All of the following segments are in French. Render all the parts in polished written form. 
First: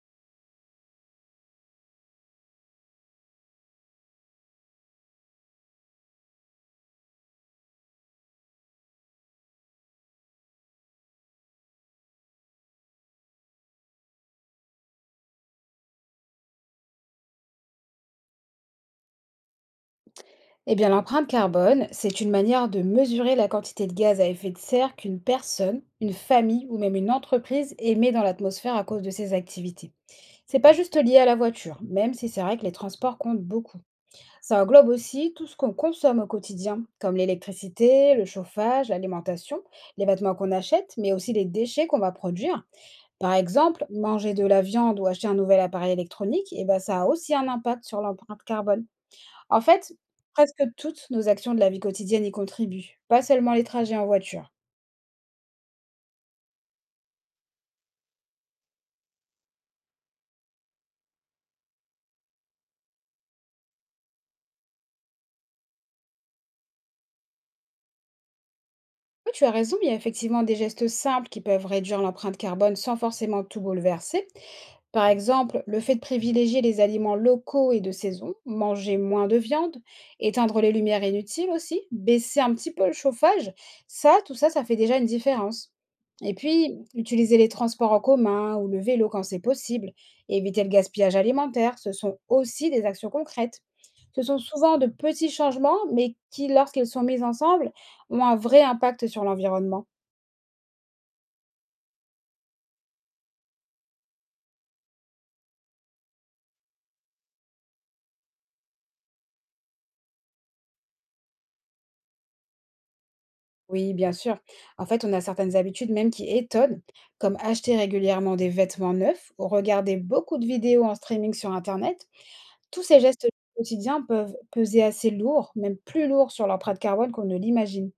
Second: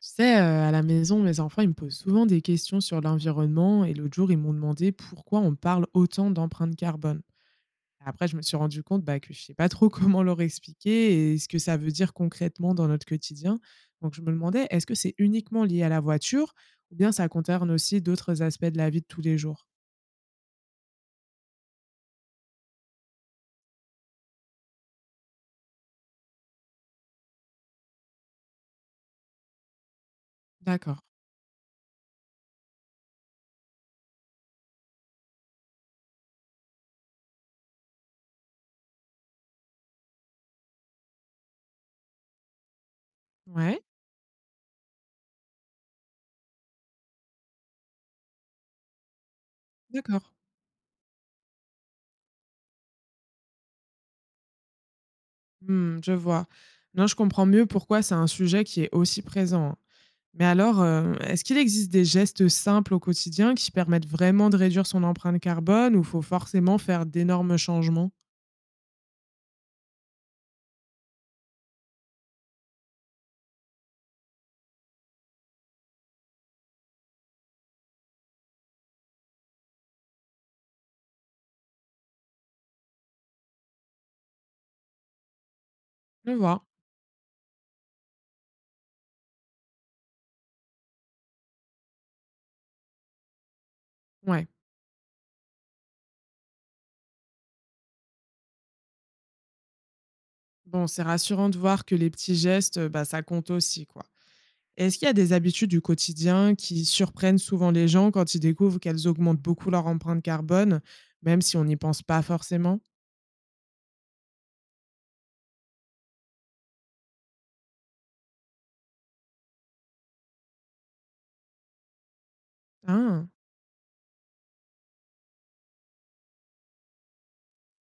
Tu sais, à la maison, mes enfants, ils me posent souvent des questions sur l'environnement et l'autre jour, ils m'ont demandé pourquoi on parle autant d'empreinte carbone. Après, je me suis rendu compte bah, que je ne sais pas trop comment leur expliquer et ce que ça veut dire concrètement dans notre quotidien. Donc, je me demandais, est-ce que c'est uniquement lié à la voiture ou bien ça concerne aussi d'autres aspects de la vie de tous les jours? Eh bien, l'empreinte carbone, c'est une manière de mesurer la quantité de gaz à effet de serre qu'une personne, une famille ou même une entreprise émet dans l'atmosphère à cause de ses activités. C'est pas juste D'accord. lié à la voiture, même si c'est vrai que les transports comptent beaucoup. Ça englobe aussi tout ce qu'on consomme au quotidien, comme l'électricité, le chauffage, l'alimentation, les vêtements qu'on achète, mais aussi les déchets qu'on va produire. Par Ouais, exemple, manger de la viande ou acheter un nouvel appareil électronique, eh ben, ça a aussi un impact sur l'empreinte carbone. En fait, d'accord. presque toutes nos actions de la vie quotidienne y contribuent, pas seulement les trajets en voiture. Mmh, je vois. Non, je comprends mieux pourquoi c'est un sujet qui est aussi présent. Mais alors, est-ce qu'il existe des gestes simples au quotidien qui permettent vraiment de réduire son empreinte carbone ou faut forcément faire d'énormes changements? Oui, tu as raison, il y a effectivement des gestes simples qui peuvent réduire l'empreinte carbone sans forcément tout bouleverser. Par exemple, le fait de privilégier les aliments locaux et de saison, manger moins de viande, éteindre les lumières inutiles aussi, baisser un petit peu le chauffage, ça, tout ça, ça fait déjà une différence. Je Et vois, puis, utiliser les transports en commun ou le vélo quand c'est possible, et éviter le gaspillage alimentaire, ce sont aussi des actions concrètes. Ce sont ouais. souvent de petits changements, mais qui, lorsqu'ils sont mis ensemble, ont un vrai impact sur l'environnement. Bon, c'est rassurant de voir que les petits gestes, bah, ça compte aussi, quoi. Est-ce qu'il y a des habitudes du quotidien qui surprennent souvent les gens quand ils découvrent qu'elles augmentent beaucoup leur empreinte carbone, même si on n'y pense pas forcément? Oui, bien sûr. En fait, on a certaines habitudes même qui étonnent, comme acheter régulièrement des vêtements neufs ou regarder beaucoup de vidéos en streaming sur Internet. Tous ces gestes Ah! quotidiens peuvent peser assez lourd, même plus lourd sur l'empreinte carbone qu'on ne l'imagine.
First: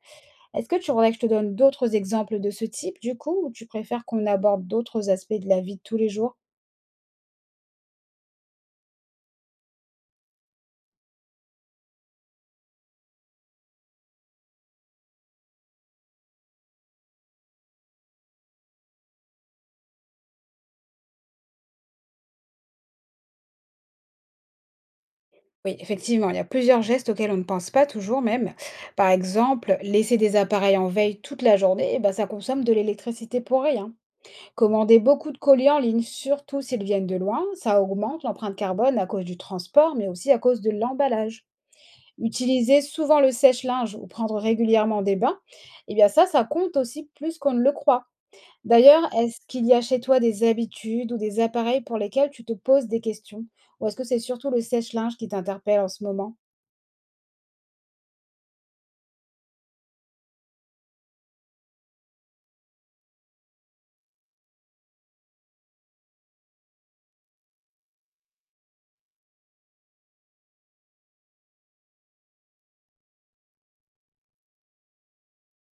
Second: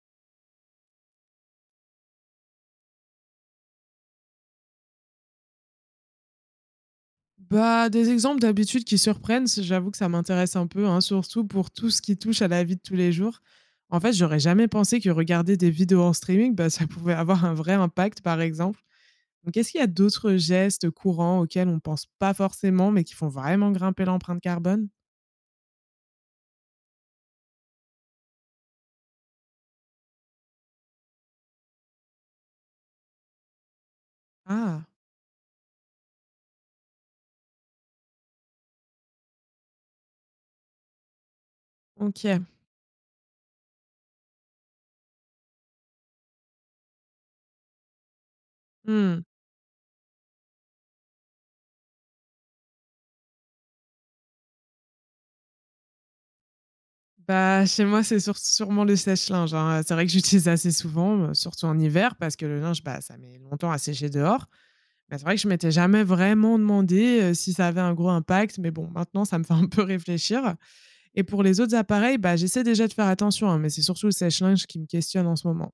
Est-ce que tu voudrais que je te donne d'autres exemples de ce type, du coup, ou tu préfères qu'on aborde d'autres aspects de la vie de tous les jours? Bah, des exemples d'habitudes qui surprennent, c j'avoue que ça m'intéresse un peu, hein, surtout pour tout ce qui touche à la vie de tous les jours. En fait, j'aurais jamais pensé que regarder des vidéos en streaming, bah, ça pouvait avoir un vrai impact, par exemple. Donc, est-ce qu'il y a d'autres gestes courants auxquels on pense pas forcément, mais qui font vraiment grimper l'empreinte carbone? Oui, effectivement, il y a plusieurs gestes auxquels on ne pense pas toujours même. Par exemple, laisser des appareils en veille toute la journée, eh ben, ça consomme de l'électricité pour rien. Ah, Commander beaucoup de colis en ligne, surtout s'ils viennent de loin, ça augmente l'empreinte carbone à cause du transport, mais aussi à cause de l'emballage. OK. Utiliser souvent le sèche-linge ou prendre régulièrement des bains, eh bien ça, ça compte aussi plus qu'on ne le croit. D'ailleurs, Mmh. est-ce qu'il y a chez toi des habitudes ou des appareils pour lesquels tu te poses des questions? Ou est-ce que c'est surtout le sèche-linge qui t'interpelle en ce moment? Bah, chez moi, c'est sur sûrement le sèche-linge, hein. C'est vrai que j'utilise assez souvent, surtout en hiver, parce que le linge, bah, ça met longtemps à sécher dehors. Bah, c'est vrai que je m'étais jamais vraiment demandé, si ça avait un gros impact, mais bon, maintenant ça me fait un peu réfléchir et pour les autres appareils, bah, j'essaie déjà de faire attention, hein, mais c'est surtout le sèche-linge qui me questionne en ce moment.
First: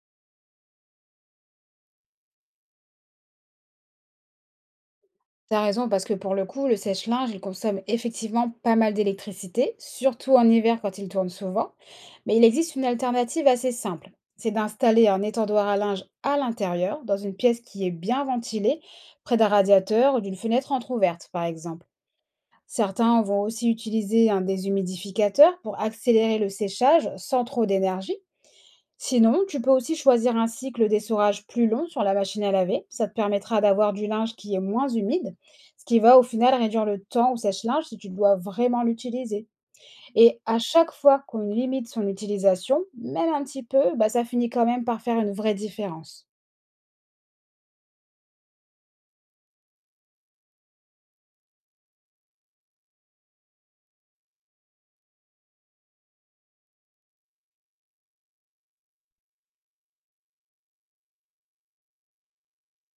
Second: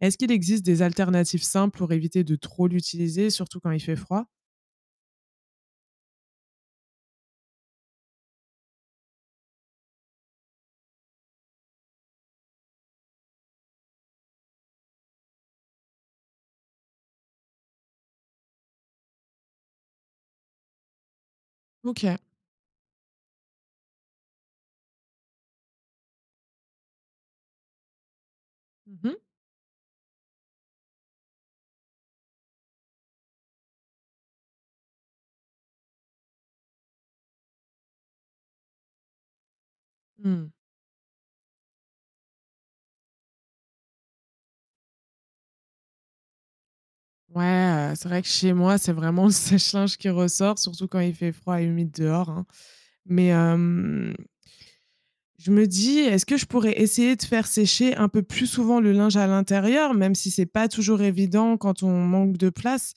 Est-ce qu'il existe des alternatives simples pour éviter de trop l'utiliser, surtout quand il fait froid? T'as raison, parce que pour le coup, le sèche-linge, il consomme effectivement pas mal d'électricité, surtout en hiver quand il tourne souvent. Mais il existe une alternative assez simple. C'est d'installer un étendoir à linge à l'intérieur, dans une pièce qui est bien ventilée, près d'un radiateur ou d'une fenêtre entrouverte, par exemple. OK. Certains vont aussi utiliser un déshumidificateur pour accélérer le séchage sans trop d'énergie. Mmh mh. Sinon, tu peux aussi choisir un cycle d'essorage plus long sur la machine à laver. Ça te permettra d'avoir du linge qui est moins humide, ce qui va au final réduire le temps au sèche-linge si tu dois vraiment l'utiliser. Et Mmh. à chaque fois qu'on limite son utilisation, même un petit peu, bah, ça finit quand même par faire une vraie différence. Ouais, c'est vrai que chez moi, c'est vraiment le sèche-linge qui ressort, surtout quand il fait froid et humide dehors, hein. Mais, je me dis: «Est-ce que je pourrais essayer de faire sécher un peu plus souvent le linge à l'intérieur?» même si c'est pas toujours évident quand on manque de place.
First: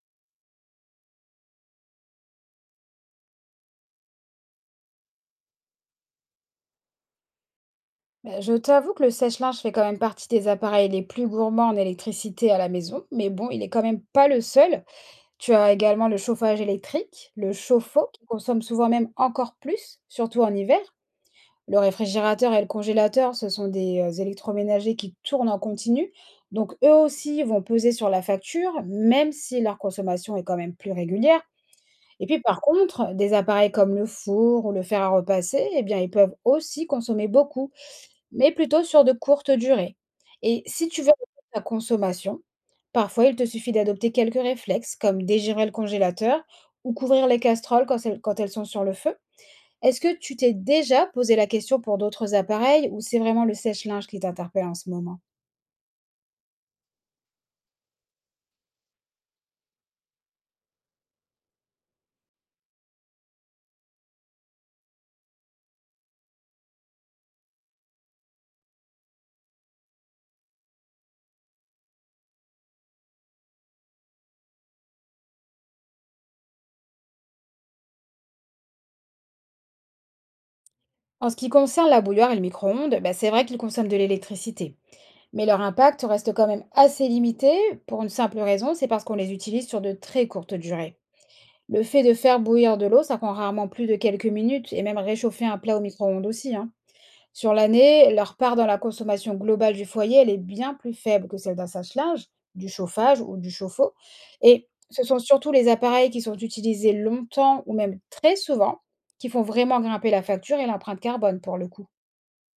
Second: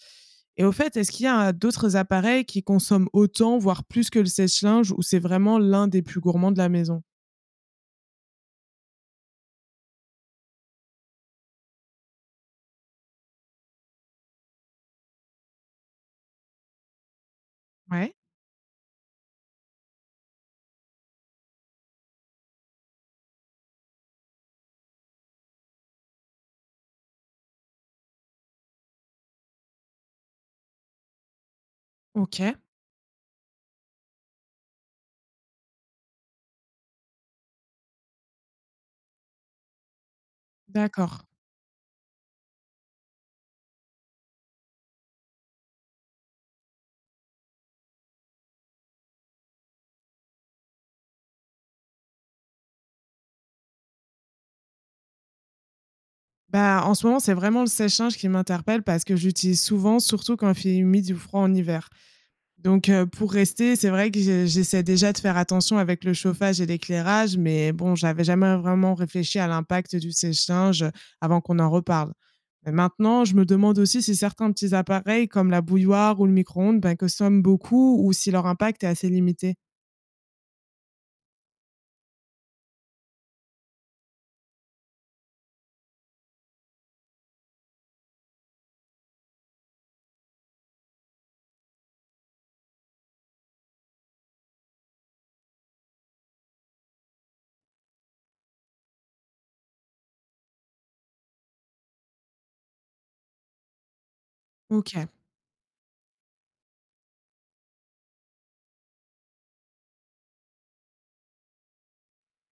Et au fait, est-ce qu'il y a d'autres appareils qui consomment autant, voire plus que le sèche-linge ou c'est vraiment l'un des plus gourmands de la maison? Bah, je t'avoue que le sèche-linge fait quand même partie des appareils les plus gourmands en électricité à la maison, mais bon, il est quand même pas le seul. Tu as également le chauffage électrique, le chauffe-eau, Ouais. qui consomme souvent même encore plus, surtout en hiver. Le réfrigérateur et le congélateur, ce sont des électroménagers qui tournent en continu, donc eux aussi vont peser sur la facture, même si leur consommation est quand même plus régulière. Et puis OK, par contre, des appareils comme le four ou le fer à repasser, eh bien, ils peuvent aussi consommer beaucoup, mais plutôt sur de courtes durées. Et si tu veux d'accord. réduire ta consommation, parfois il te suffit d'adopter quelques réflexes comme dégérer le congélateur ou couvrir les casseroles quand elles sont sur le feu. Est-ce que tu t'es déjà posé la question pour d'autres appareils ou c'est vraiment le sèche-linge qui t'interpelle en ce moment? Bah, en ce moment, c'est vraiment le sèche-linge qui m'interpelle parce que j'utilise souvent, surtout quand il fait humide ou froid en hiver. Donc, pour rester, c'est vrai que je j'essaie déjà de faire attention avec le chauffage et l'éclairage, mais bon, j'avais jamais vraiment réfléchi à l'impact du séchage avant qu'on en reparle. Mais maintenant, je me demande aussi si certains petits appareils comme la bouilloire ou le micro-ondes, ben, consomment beaucoup ou si leur impact est assez limité. En ce qui concerne la bouilloire et le micro-ondes, bah, c'est vrai qu'ils consomment de l'électricité. Mais leur impact reste quand même assez limité pour une simple raison, c'est parce qu'on les utilise sur de très courtes durées. Le fait de faire bouillir de l'eau, ça prend rarement plus de quelques minutes et même réchauffer un plat au micro-ondes aussi, hein. Sur l'année, leur part dans la consommation globale du foyer, elle est bien plus faible que celle d'un sèche-linge, du chauffage ou du chauffe-eau. Et ce OK. sont surtout les appareils qui sont utilisés longtemps ou même très souvent qui font vraiment grimper la facture et l'empreinte carbone pour le coup.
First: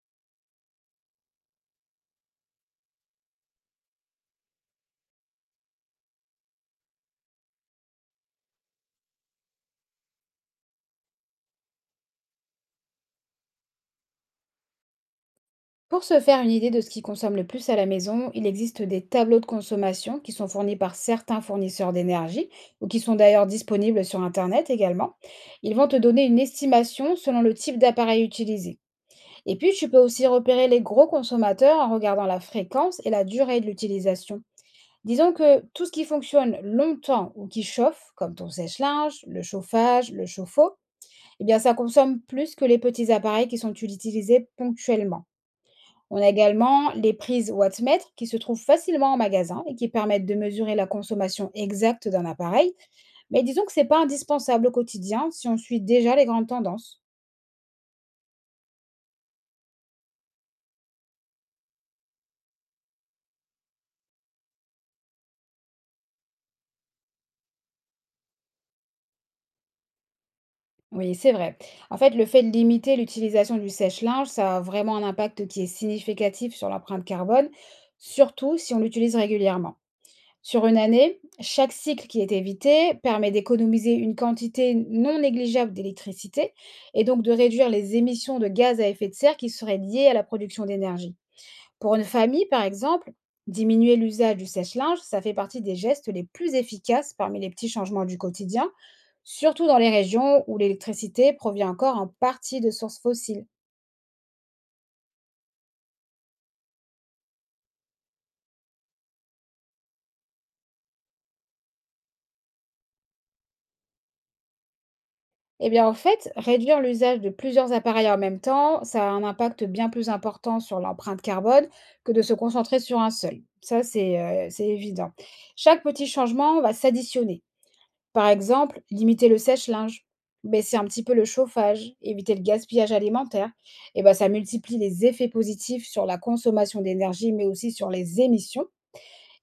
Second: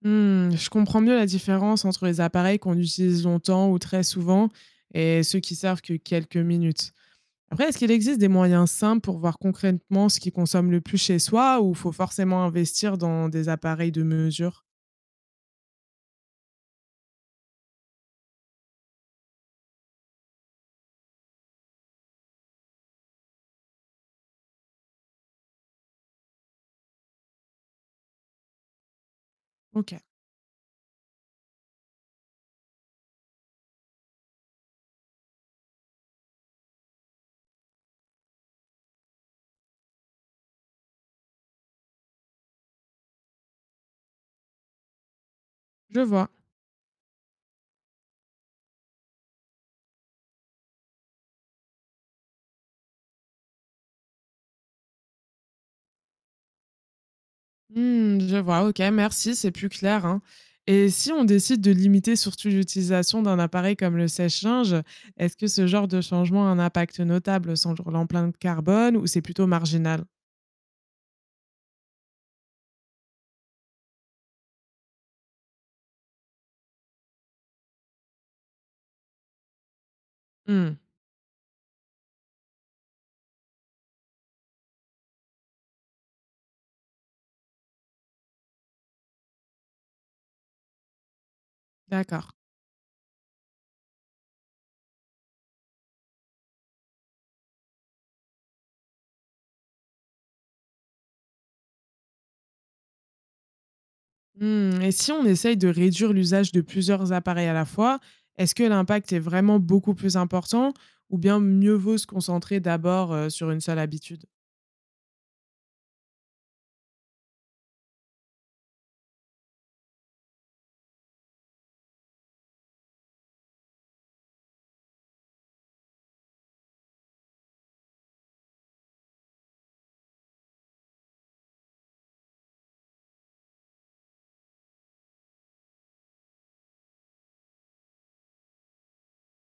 Mmh, je comprends mieux la différence entre les appareils qu'on utilise longtemps ou très souvent et ceux qui servent que quelques minutes. Après, est-ce qu'il existe des moyens simples pour voir concrètement ce qui consomme le plus chez soi ou faut forcément investir dans des appareils de mesure? Pour se faire une idée de ce qui consomme le plus à la maison, il existe des tableaux de consommation qui sont fournis par certains fournisseurs d'énergie ou qui sont d'ailleurs disponibles sur Internet également. Ils vont te donner une estimation selon le type d'appareil utilisé. Et puis, tu peux OK, aussi repérer les gros consommateurs en regardant la fréquence et la durée de l'utilisation. Disons que tout ce qui fonctionne longtemps ou qui chauffe, comme ton sèche-linge, le chauffage, le chauffe-eau, eh bien, ça consomme plus que les petits appareils qui sont utilisés ponctuellement. je On a vois. également les prises wattmètre qui se trouvent facilement en magasin et qui permettent de mesurer la consommation exacte d'un appareil. Mais disons que ce n'est pas indispensable au quotidien si on suit déjà les grandes tendances. Hmm, je vois, OK, merci, c'est plus clair, hein. Et si on décide de limiter surtout l'utilisation d'un appareil comme le sèche-linge, est-ce que ce genre de changement a un impact notable sur l'empreinte carbone ou c'est plutôt marginal? Oui, c'est vrai. En fait, le fait de limiter l'utilisation du sèche-linge, ça a vraiment un impact qui est significatif sur l'empreinte carbone, surtout si on l'utilise régulièrement. Sur Hmm, une année, chaque cycle qui est évité permet d'économiser une quantité non négligeable d'électricité et donc de réduire les émissions de gaz à effet de serre qui seraient liées à la production d'énergie. Pour une d'accord. famille, par exemple, diminuer l'usage du sèche-linge, ça fait partie des gestes les plus efficaces parmi les petits changements du quotidien, surtout dans les régions où l'électricité provient encore en partie de sources fossiles. Mmh et si on essaye de réduire l'usage de plusieurs appareils à la fois, est-ce que l'impact est vraiment beaucoup plus important ou bien mieux vaut se concentrer d'abord, sur une seule habitude? Eh bien, en fait, réduire l'usage de plusieurs appareils en même temps, ça a un impact bien plus important sur l'empreinte carbone que de se concentrer sur un seul. Ça, c'est évident. Chaque petit changement va s'additionner. Par exemple, limiter le sèche-linge, baisser un petit peu le chauffage, éviter le gaspillage alimentaire. Eh ben, ça multiplie les effets positifs sur la consommation d'énergie, mais aussi sur les émissions.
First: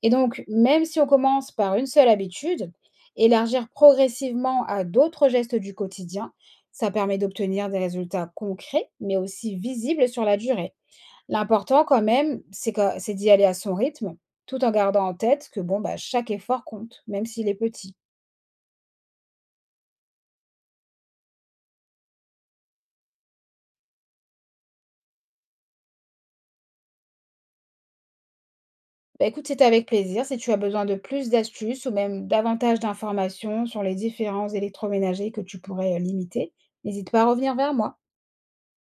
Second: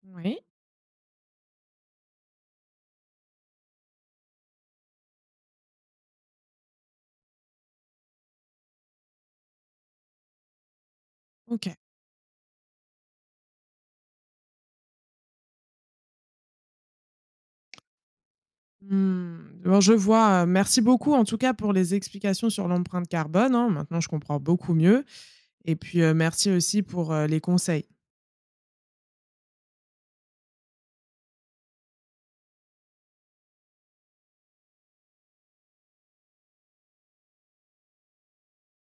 Et Oui. donc, même si on commence par une seule habitude, élargir progressivement à d'autres gestes du quotidien, ça permet d'obtenir des résultats concrets, mais aussi visibles sur la durée. OK. L'important quand même, c'est d'y aller à son rythme, tout en gardant en tête que bon, bah, chaque effort compte, même s'il est petit. Mmh, bon je vois, merci beaucoup en tout cas pour les explications sur l'empreinte carbone, hein. Maintenant je comprends beaucoup mieux et puis, merci aussi pour, les conseils. Bah, écoute, c'est avec plaisir. Si tu as besoin de plus d'astuces ou même davantage d'informations sur les différents électroménagers que tu pourrais limiter, n'hésite pas à revenir vers moi.